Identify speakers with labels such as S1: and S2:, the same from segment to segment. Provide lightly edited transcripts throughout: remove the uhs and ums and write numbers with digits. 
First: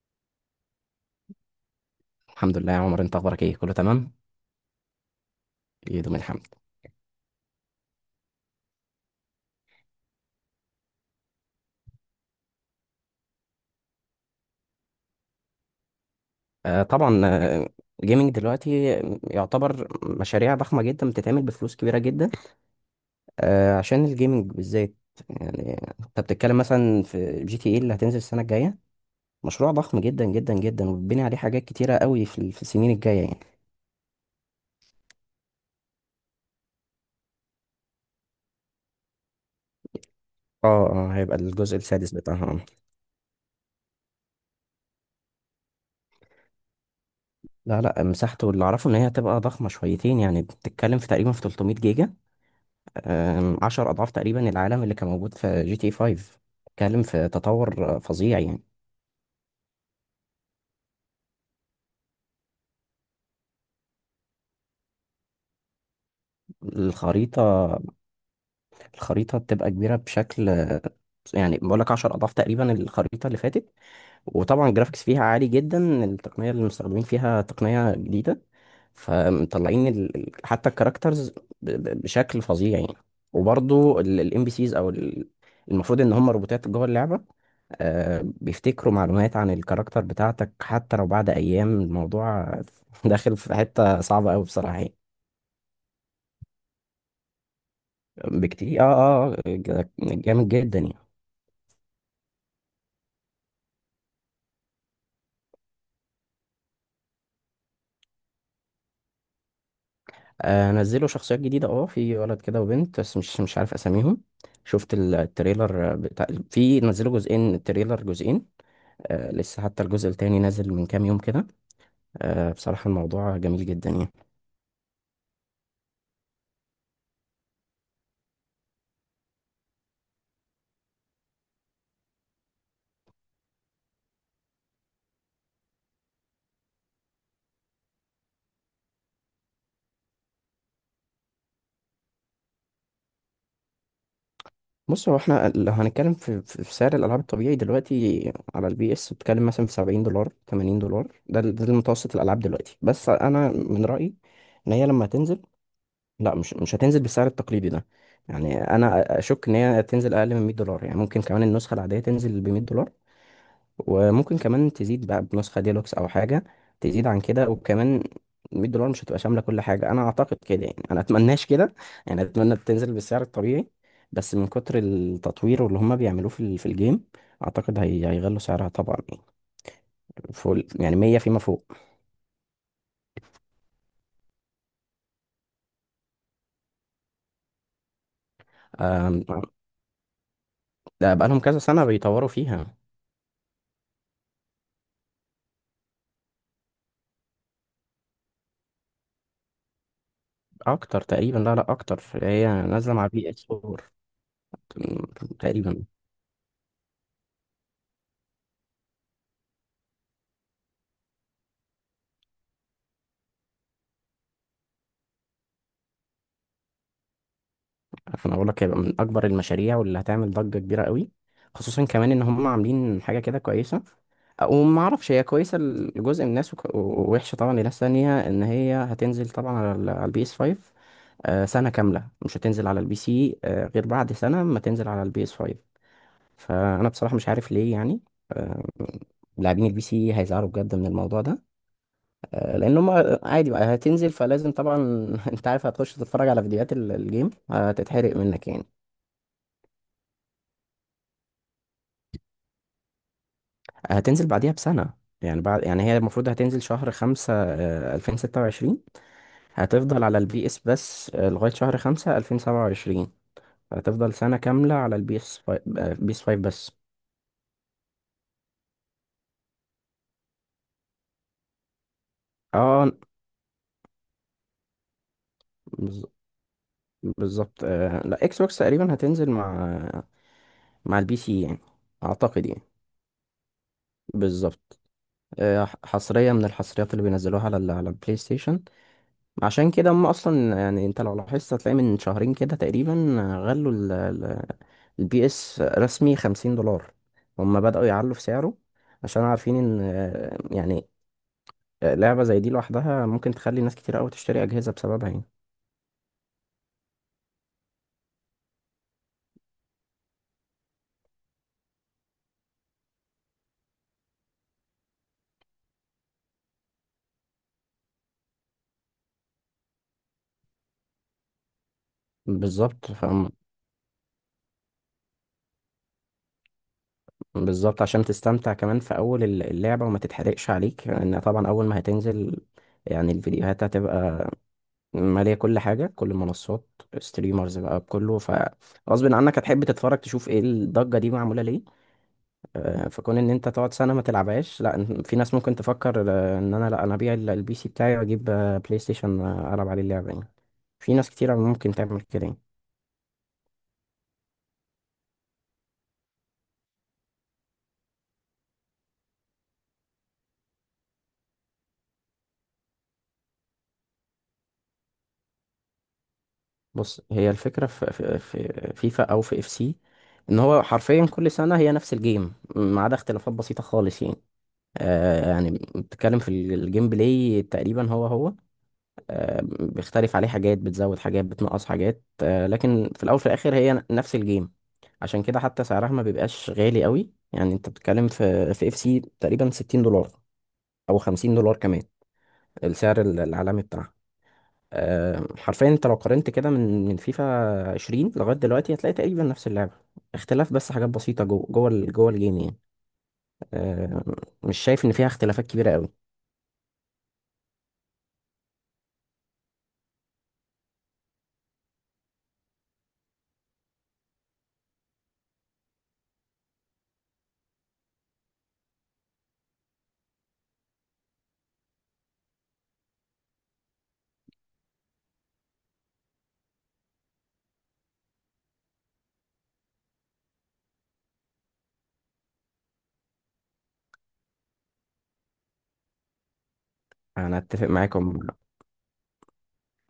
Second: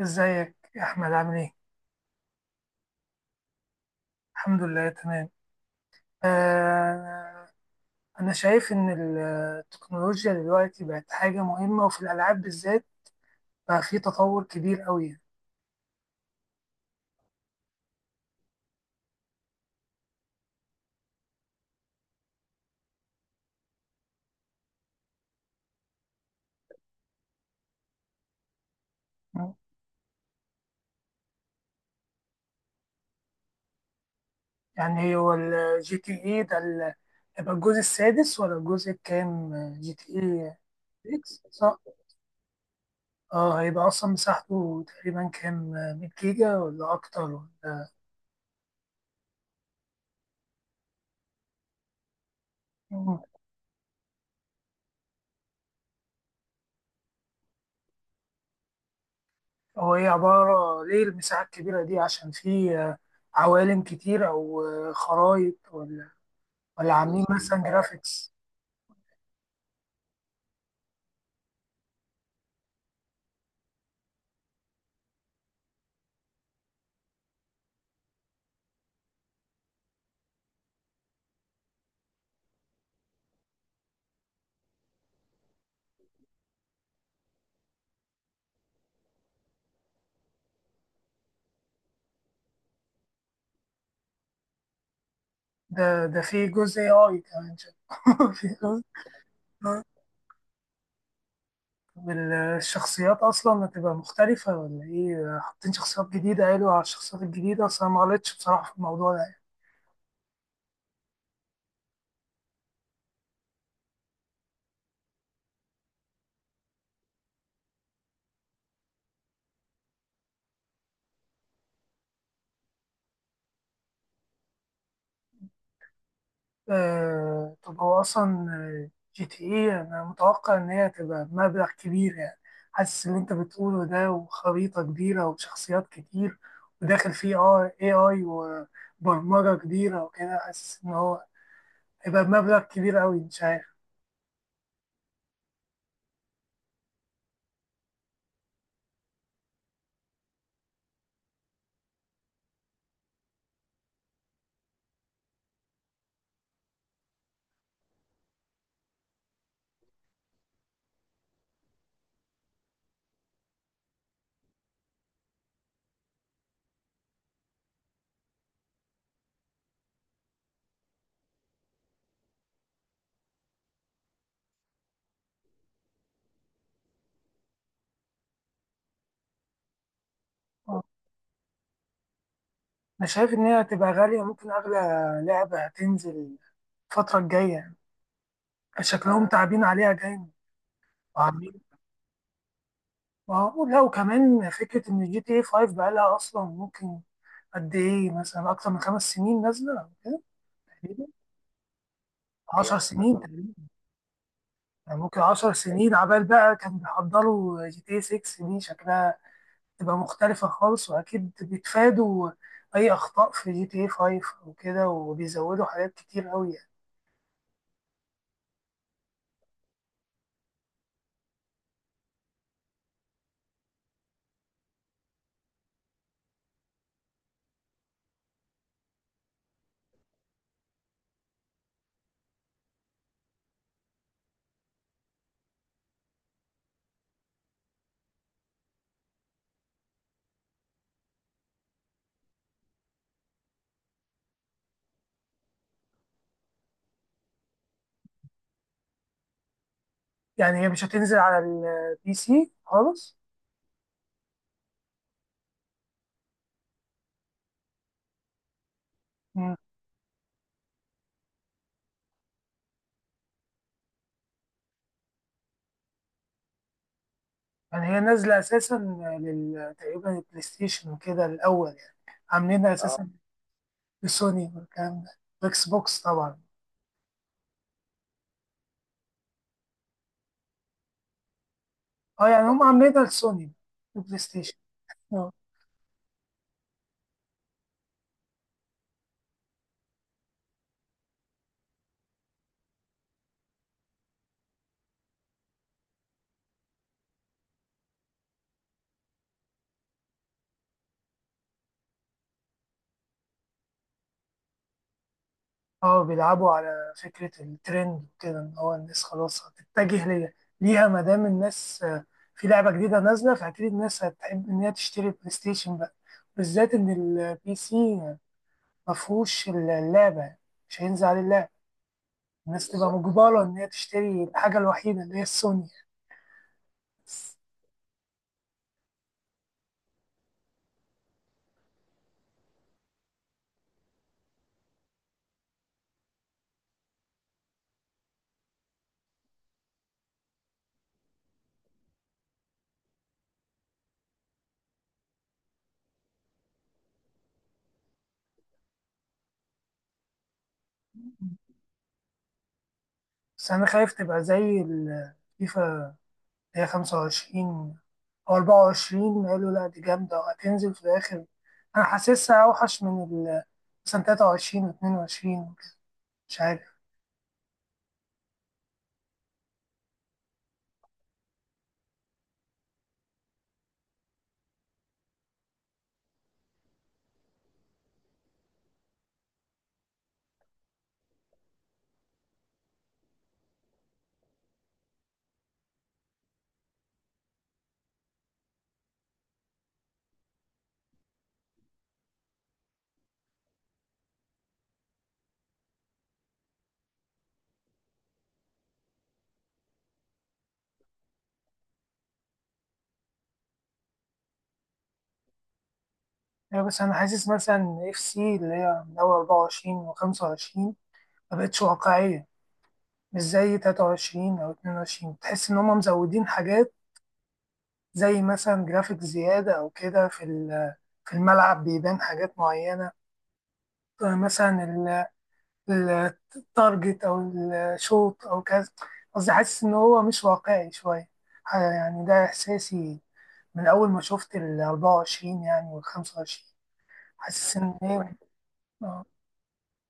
S1: ازيك يا احمد، عامل ايه؟
S2: الحمد لله يا عمر، انت اخبارك ايه؟ كله تمام.
S1: الحمد لله تمام.
S2: يدوم الحمد.
S1: آه. انا شايف ان التكنولوجيا دلوقتي بقت حاجه مهمه، وفي الالعاب بالذات بقى في تطور كبير قوي.
S2: آه طبعا، جيمنج دلوقتي يعتبر مشاريع ضخمه جدا بتتعمل بفلوس كبيره جدا. عشان الجيمنج بالذات، يعني انت بتتكلم مثلا في جي تي اي اللي هتنزل السنه الجايه، مشروع ضخم جدا جدا جدا وبتبني عليه حاجات كتيره قوي في السنين الجايه يعني.
S1: يعني هو الجي تي اي ده هيبقى الجزء السادس ولا الجزء الكام؟ جي تي اي
S2: اه هيبقى
S1: 6،
S2: الجزء
S1: صح.
S2: السادس بتاعها.
S1: اه، هيبقى اصلا مساحته تقريبا كام؟ 100 جيجا ولا اكتر؟
S2: لا لا، مساحته اللي اعرفه ان هي هتبقى ضخمه شويتين، يعني بتتكلم في تقريبا في 300 جيجا.
S1: ولا
S2: عشر أضعاف تقريبا العالم اللي كان موجود في جي تي 5. اتكلم في تطور فظيع يعني.
S1: هو ايه، عبارة ليه المساحة الكبيرة دي؟ عشان في عوالم كتير، او خرايط، ولا عاملين مثلا
S2: الخريطة
S1: جرافيكس؟
S2: الخريطة بتبقى كبيرة بشكل، يعني بقول لك 10 أضعاف تقريبا الخريطة اللي فاتت. وطبعا الجرافيكس فيها عالي جدا، التقنية اللي مستخدمين فيها تقنية جديدة، فمطلعين حتى الكاركترز بشكل فظيع يعني. وبرضو الام بي سيز، المفروض ان هم روبوتات جوه اللعبة، بيفتكروا معلومات عن الكاركتر بتاعتك حتى لو بعد ايام. الموضوع داخل في حتة صعبة قوي بصراحة يعني.
S1: ده في جزء اي كمان شايف؟ في
S2: بكتير،
S1: جزء AI.
S2: جامد جدا يعني.
S1: طب، الشخصيات اصلا هتبقى مختلفة ولا ايه؟ حاطين شخصيات جديدة؟ قالوا على الشخصيات الجديدة اصلا ما غلطتش بصراحة في الموضوع ده.
S2: آه نزلوا شخصيات جديدة، اه في ولد كده وبنت، بس مش عارف اساميهم. شفت التريلر بتاع، في نزلوا جزئين، التريلر جزئين. آه لسه حتى الجزء التاني نازل من كام يوم كده. آه بصراحة الموضوع جميل جدا يعني.
S1: طب هو أصلا جي تي إيه، أنا متوقع إن هي تبقى بمبلغ كبير يعني. حاسس اللي أنت بتقوله ده، وخريطة كبيرة وشخصيات كتير، وداخل فيه AI وبرمجة كبيرة وكده، حاسس إن هو هيبقى بمبلغ كبير أوي، مش عارف.
S2: بص، هو احنا لو هنتكلم في سعر الالعاب الطبيعي دلوقتي على البي اس، بتتكلم مثلا في 70 دولار 80 دولار، ده المتوسط الالعاب دلوقتي. بس انا من رايي ان هي لما تنزل، لا، مش هتنزل بالسعر التقليدي ده. يعني انا اشك ان هي تنزل اقل من 100 دولار، يعني ممكن كمان النسخه العاديه تنزل ب 100 دولار، وممكن كمان تزيد بقى بنسخة ديلوكس أو حاجة، تزيد عن كده. وكمان 100 دولار مش هتبقى شاملة كل حاجة، أنا أعتقد كده يعني، أنا أتمناش كده يعني، أتمنى تنزل بالسعر الطبيعي. بس من كتر التطوير واللي هما بيعملوه في في الجيم، أعتقد هي هيغلوا سعرها طبعا، يعني فوق
S1: آه،
S2: يعني 100 فيما فوق.
S1: أنا شايف إن هي هتبقى غالية، ممكن أغلى لعبة هتنزل الفترة الجاية يعني.
S2: آم،
S1: شكلهم تعبين عليها جامد
S2: ده بقالهم كذا
S1: وعاملين.
S2: سنة بيطوروا فيها.
S1: لا، وكمان فكرة إن جي تي إيه 5 بقالها أصلا ممكن قد ايه، مثلا اكتر من 5 سنين نازله كده.
S2: أكتر
S1: تقريبا
S2: تقريبا، لا لا، أكتر، هي
S1: 10 هي
S2: نازلة مع
S1: سنين مثلا
S2: بي إس
S1: تقريبا،
S2: 4
S1: يعني ممكن 10
S2: تقريبا.
S1: سنين عبال بقى كانوا بيحضروا جي تي 6. دي شكلها تبقى مختلفه خالص، واكيد بيتفادوا اي اخطاء في جي تي 5 وكده، وبيزودوا حاجات كتير قوي يعني.
S2: انا اقول لك هيبقى من اكبر المشاريع واللي هتعمل ضجه كبيره قوي، خصوصا كمان ان هم عاملين حاجه كده كويسه. وما اعرفش هي كويسه لجزء من الناس، ووحشه طبعا لناس تانية، ان هي هتنزل طبعا على البي اس 5 سنه كامله، مش هتنزل على البي سي غير بعد سنه ما تنزل على البي اس 5. فانا بصراحه مش عارف ليه يعني. آه، لاعبين البي سي هيزعلوا بجد من الموضوع ده، لان هم عادي بقى هتنزل فلازم طبعا. انت عارف هتخش تتفرج على فيديوهات الجيم هتتحرق منك يعني.
S1: يعني هي مش هتنزل على البي سي خالص؟
S2: هتنزل بعديها بسنة، يعني بعد، يعني هي المفروض هتنزل شهر خمسة 2026.
S1: مم.
S2: هتفضل على البي اس بس لغاية شهر خمسة 2027. هتفضل سنة كاملة على البي اس، بي اس فايف بس.
S1: يعني هي نازله اساسا لل تقريبا البلاي ستيشن وكده الاول يعني، عاملينها
S2: اه
S1: اساسا لسوني والكلام ده، اكس بوكس
S2: بز-
S1: طبعا.
S2: بالظبط. لا اكس بوكس تقريبا هتنزل مع البي سي يعني،
S1: اه،
S2: اعتقد
S1: يعني
S2: يعني.
S1: هم عاملينها لسوني، بلاي ستيشن.
S2: بالظبط.
S1: اه.
S2: حصرية من الحصريات اللي بينزلوها على على البلاي ستيشن. عشان كده هم اصلا، يعني انت لو لاحظت هتلاقي من شهرين كده تقريبا غلوا البي اس رسمي 50 دولار. هما بدأوا يعلوا في سعره، عشان عارفين ان لعبة زي دي لوحدها ممكن تخلي ناس كتير قوي تشتري أجهزة بسببها يعني.
S1: اه بيلعبوا على فكرة الترند وكده، ان هو الناس خلاص هتتجه ليها. ليها ما دام الناس في لعبة جديدة نازلة، فأكيد الناس هتحب إن هي تشتري البلاي ستيشن بقى، بالذات إن البي سي مفهوش اللعبة، مش هينزل عليه اللعبة. الناس تبقى
S2: بالظبط
S1: بالظبط
S2: فهم.
S1: مجبرة إن هي تشتري الحاجة الوحيدة اللي هي السوني بس
S2: بالظبط، عشان تستمتع كمان في أول اللعبة وما تتحرقش عليك، لأن طبعا أول ما هتنزل، يعني الفيديوهات هتبقى مالية كل حاجة، كل المنصات، ستريمرز بقى بكله، فغصب عنك هتحب تتفرج تشوف ايه الضجة دي معمولة ليه. فكون ان انت تقعد سنه ما تلعبهاش، لا في ناس ممكن تفكر، ان انا، لا انا ابيع البي سي بتاعي واجيب بلاي ستيشن العب عليه اللعبه يعني. في ناس كتير ممكن تعمل كده يعني.
S1: بس أنا خايف تبقى زي الفيفا. هي 25 أو 24 قالوا لأ دي جامدة وهتنزل في الآخر. أنا حاسسها أوحش من ال، مثلا، 23 واتنين وعشرين وكده، مش عارف.
S2: بص، هي الفكره في فيفا او في اف سي، ان هو حرفيا كل سنه هي نفس الجيم ما عدا اختلافات بسيطه خالص يعني. آه يعني بتتكلم في الجيم بلاي تقريبا هو هو، بيختلف عليه حاجات، بتزود حاجات، بتنقص حاجات، لكن في الاول وفي الاخر هي نفس الجيم. عشان كده حتى سعرها ما بيبقاش غالي قوي، يعني انت بتتكلم في في اف سي تقريبا 60 دولار او 50 دولار كمان، السعر العالمي بتاعها. حرفيا انت لو قارنت كده من فيفا 20 لغايه دلوقتي هتلاقي تقريبا نفس اللعبه، اختلاف بس حاجات بسيطه جوه الجيم يعني. آه، مش شايف ان فيها اختلافات كبيره قوي.
S1: يعني بس أنا حاسس مثلا إف سي اللي هي من أول 24 وخمسة وعشرين مبقتش واقعية. مش زي 23 أو 22، تحس إن هما مزودين حاجات زي مثلا جرافيك زيادة أو كده في في الملعب بيبان حاجات معينة، مثلا التارجت او الشوط او كذا. قصدي حاسس ان هو مش واقعي شويه. يعني ده احساسي من اول ما شفت ال 24 يعني وال 25.
S2: انا
S1: حاسس
S2: اتفق
S1: ان هي
S2: معاكم.
S1: اه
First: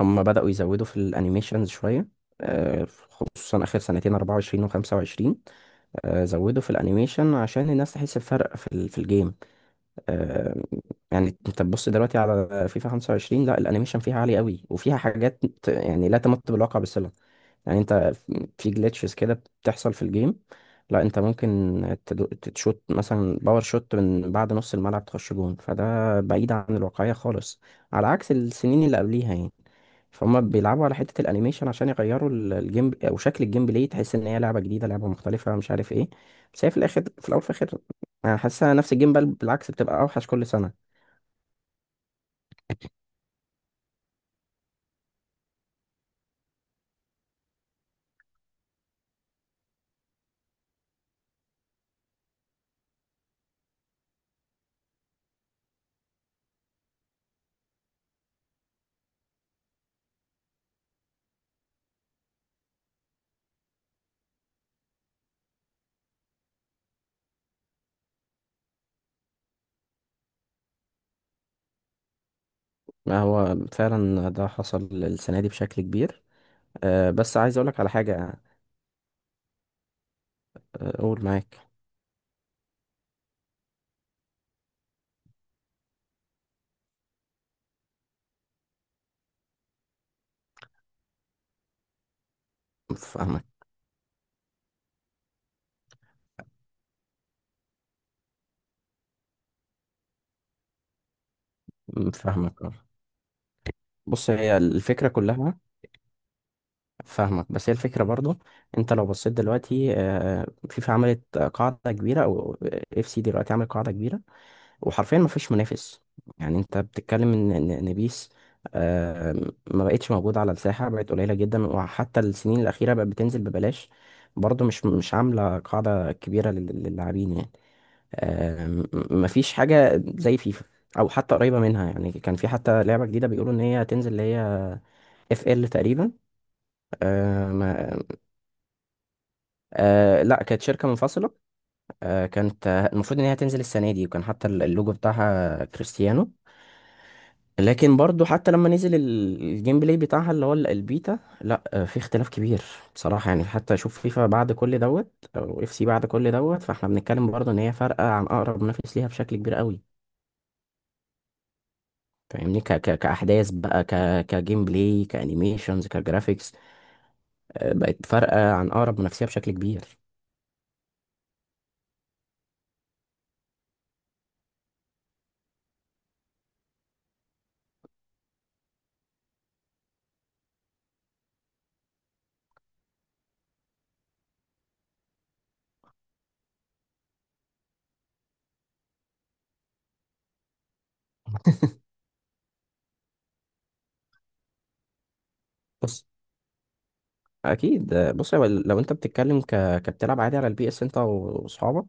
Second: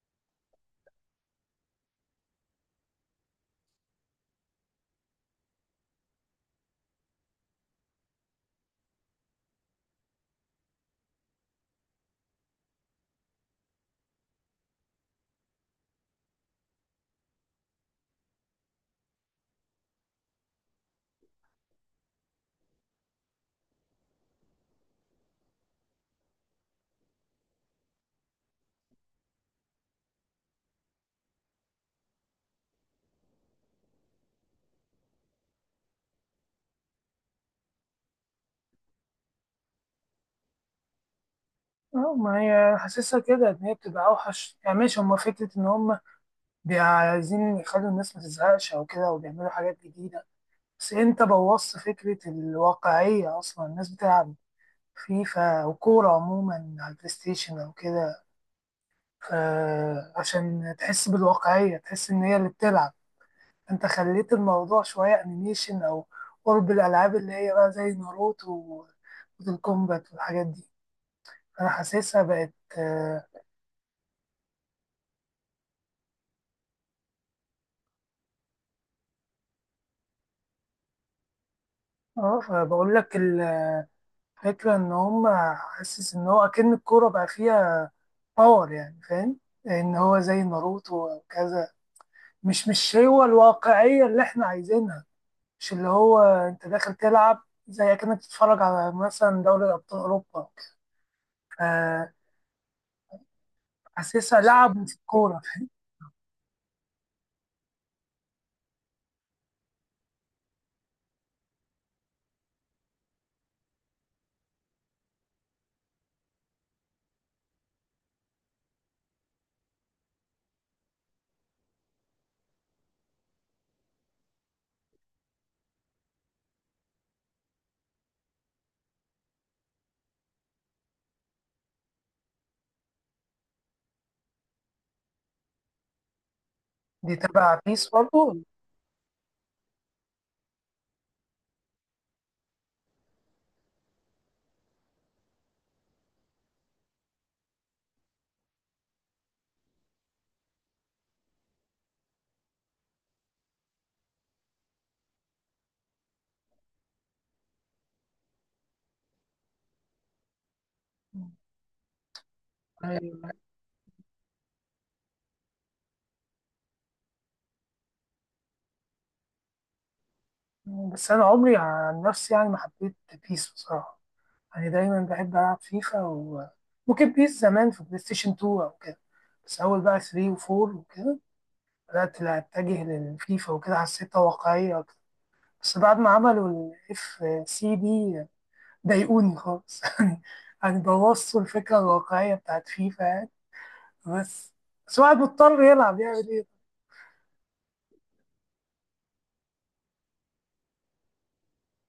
S2: هم بدأوا يزودوا في الانيميشنز شوية، خصوصا آخر سنتين 24 و 25. زودوا في الانيميشن عشان الناس تحس بفرق في في الجيم. آه، يعني انت تبص دلوقتي على فيفا 25، لا الانيميشن فيها عالي قوي وفيها حاجات يعني لا تمت بالواقع بصلة. يعني انت في جلitches كده بتحصل في الجيم، لا انت ممكن تدو- تشوت مثلا باور شوت من بعد نص الملعب تخش جون، فده بعيد عن الواقعية خالص على عكس السنين اللي قبليها يعني. فهم بيلعبوا على حتة الانيميشن عشان يغيروا الجيم او شكل الجيم بلاي، تحس ان هي لعبة جديدة، لعبة مختلفة، مش عارف ايه. بس هي في الاخر، في الاول وفي الاخر انا حاسسها نفس الجيم، بل بالعكس بتبقى اوحش كل سنة.
S1: ما هي حاسسها كده ان هي بتبقى اوحش يعني، ماشي، هما فكره ان هما عايزين يخلوا الناس ما تزهقش او كده، وبيعملوا حاجات جديده، بس انت بوظت فكره الواقعيه. اصلا الناس بتلعب فيفا وكوره عموما على البلاي ستيشن او كده، فعشان تحس بالواقعية، تحس إن هي اللي بتلعب، أنت خليت الموضوع شوية أنيميشن أو قرب الألعاب اللي هي بقى زي ناروتو وموتال كومبات والحاجات دي. أنا حاسسها بقت
S2: ما
S1: آه
S2: هو فعلا ده حصل السنة دي بشكل كبير. بس عايز اقولك على حاجة. أه، قول معاك.
S1: فبقول لك الفكرة إن هما، حاسس إن هو أكن الكورة بقى فيها باور، يعني فاهم، إن هو زي ناروتو أو كذا. مش هو
S2: فاهمك.
S1: الواقعية اللي إحنا عايزينها، مش اللي هو أنت داخل تلعب زي كأنك تتفرج على مثلا دوري أبطال أوروبا. فحاسسها
S2: فاهمك آه. بص هي
S1: لعبوا في
S2: الفكرة
S1: الكورة،
S2: كلها.
S1: فاهم؟
S2: فاهمك، بس هي الفكرة برضو، انت لو بصيت دلوقتي فيفا عملت قاعدة كبيرة، او اف سي دلوقتي عمل قاعدة كبيرة، وحرفيا ما فيش منافس. يعني انت بتتكلم ان إن- إن بيس آه، ما بقتش موجودة على الساحة، بقت قليلة جدا، وحتى السنين الأخيرة بقت بتنزل ببلاش، برضو مش عاملة قاعدة كبيرة للاعبين يعني. آه، م- مفيش حاجة زي فيفا أو حتى قريبة منها، يعني كان في حتى لعبة جديدة بيقولوا إن هي هتنزل، اللي هي اف ال تقريبا.
S1: دي
S2: آه
S1: تبع بيس
S2: ما
S1: برضه.
S2: آه لا، كانت شركة منفصلة. آه كانت، المفروض إن هي هتنزل السنة دي، وكان حتى اللوجو بتاعها كريستيانو. لكن برضو حتى لما نزل الجيم بلاي بتاعها اللي هو البيتا، لا في اختلاف كبير بصراحة يعني. حتى شوف فيفا بعد كل دوت او اف سي بعد كل دوت، فاحنا بنتكلم برضو ان هي فارقة عن اقرب منافس ليها بشكل كبير قوي، فاهمني، ك ك
S1: أيوة.
S2: كأحداث بقى، كجيم بلاي، كأنيميشنز، كجرافيكس. بقت فارقة عن أقرب منافسيها بشكل كبير.
S1: بس أنا عمري عن نفسي يعني ما حبيت بيس بصراحة، يعني دايما بحب ألعب فيفا، وممكن بيس زمان في بلاي ستيشن 2 أو كده. بس أول بقى 3 و4 وكده بدأت لا أتجه للفيفا وكده، حسيتها واقعية أكتر. بس بعد ما عملوا الاف سي دي ضايقوني خالص يعني. يعني بوظوا الفكرة الواقعية بتاعت فيفا يعني. بس بس الواحد مضطر يلعب،
S2: بص
S1: يعمل إيه؟
S2: اكيد. آه، بص هو لو انت بتتكلم كبتلعب عادي على البي اس انت واصحابك،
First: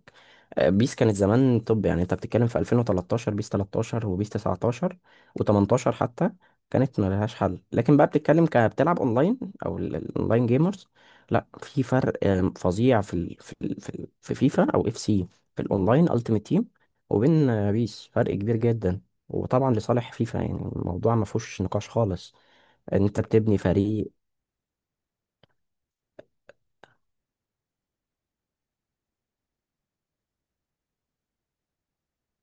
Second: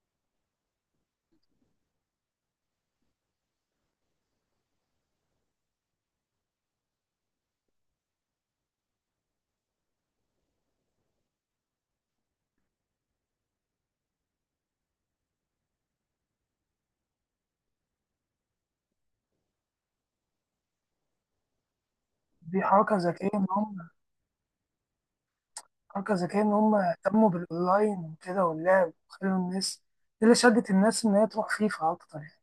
S2: بيس كانت زمان طب، يعني انت بتتكلم في 2013، بيس 13 وبيس 19 و18 حتى، كانت ملهاش حل. لكن بقى بتتكلم كبتلعب اونلاين، او الاونلاين جيمرز، لا في فرق فظيع في فيفا او اف سي، في الاونلاين التيمت تيم، وبين بيس، فرق كبير جدا، وطبعا لصالح فيفا، يعني الموضوع ما فيهوش نقاش خالص.
S1: دي حركة
S2: انت
S1: ذكية إن
S2: بتبني
S1: هم،
S2: فريق.
S1: حركة ذكية إن هم اهتموا بالأونلاين وكده واللعب، وخلوا الناس، دي اللي شدت الناس إن هي تروح فيفا أكتر يعني.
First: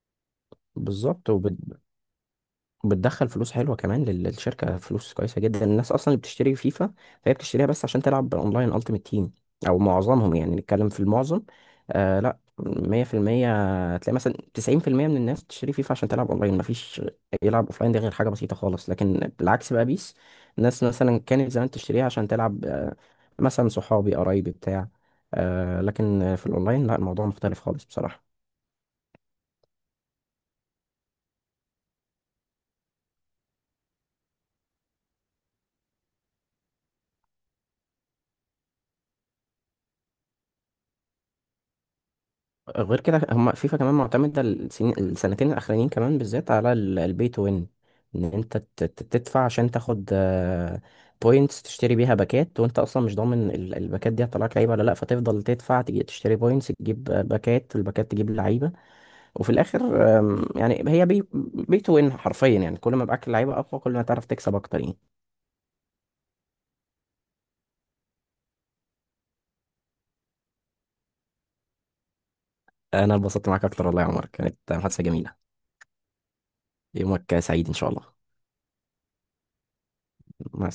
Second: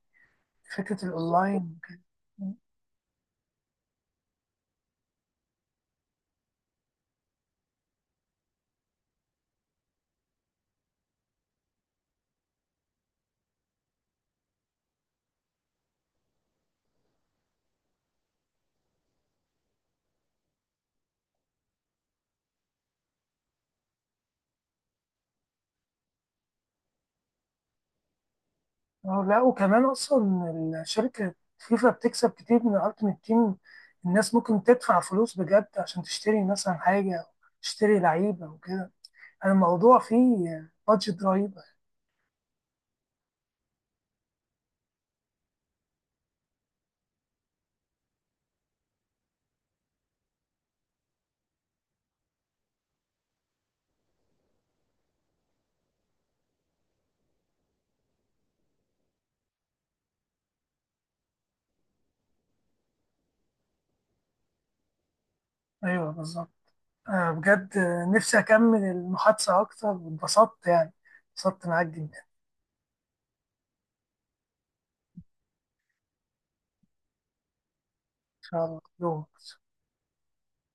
S1: فكرة
S2: بالظبط.
S1: الأونلاين وكده.
S2: بتدخل فلوس حلوه كمان للشركه، فلوس كويسه جدا. الناس اصلا اللي بتشتري فيفا فهي بتشتريها بس عشان تلعب اونلاين التيمت تيم، او معظمهم يعني، نتكلم في المعظم. آه لا 100% تلاقي مثلا 90% من الناس بتشتري فيفا عشان تلعب اونلاين، مفيش يلعب اوفلاين، ده غير حاجه بسيطه خالص. لكن بالعكس بقى بيس، الناس مثلا كانت زمان تشتريها عشان تلعب، آه مثلا صحابي قرايبي بتاع، آه لكن في الاونلاين لا، الموضوع مختلف خالص بصراحه.
S1: لا وكمان أصلا الشركة فيفا بتكسب كتير من الألتيميت تيم. الناس ممكن تدفع فلوس بجد عشان تشتري مثلا حاجة أو تشتري لعيبة وكده، يعني الموضوع فيه بادجت رهيبة.
S2: غير كده، هم فيفا كمان معتمدة السنين السنتين الأخرانيين كمان بالذات على البي تو وين، إن أنت تدفع عشان تاخد بوينتس، تشتري بيها باكات، وأنت أصلا مش ضامن الباكات دي هتطلعك لعيبة ولا لأ، فتفضل تدفع تجي تشتري بوينتس تجيب باكات، الباكات تجيب لعيبة. وفي الآخر يعني هي بي تو وين حرفيا، يعني كل ما معاك لعيبة أقوى كل ما تعرف تكسب أكتر يعني.
S1: أيوه بالظبط. بجد، نفسي أكمل المحادثة أكتر، واتبسطت يعني. اتبسطت معاك جدا.
S2: أنا اتبسطت معاك أكتر والله يا عمر، كانت محادثة جميلة. يومك سعيد إن شاء الله.
S1: شاء الله يوم.
S2: مع السلامة.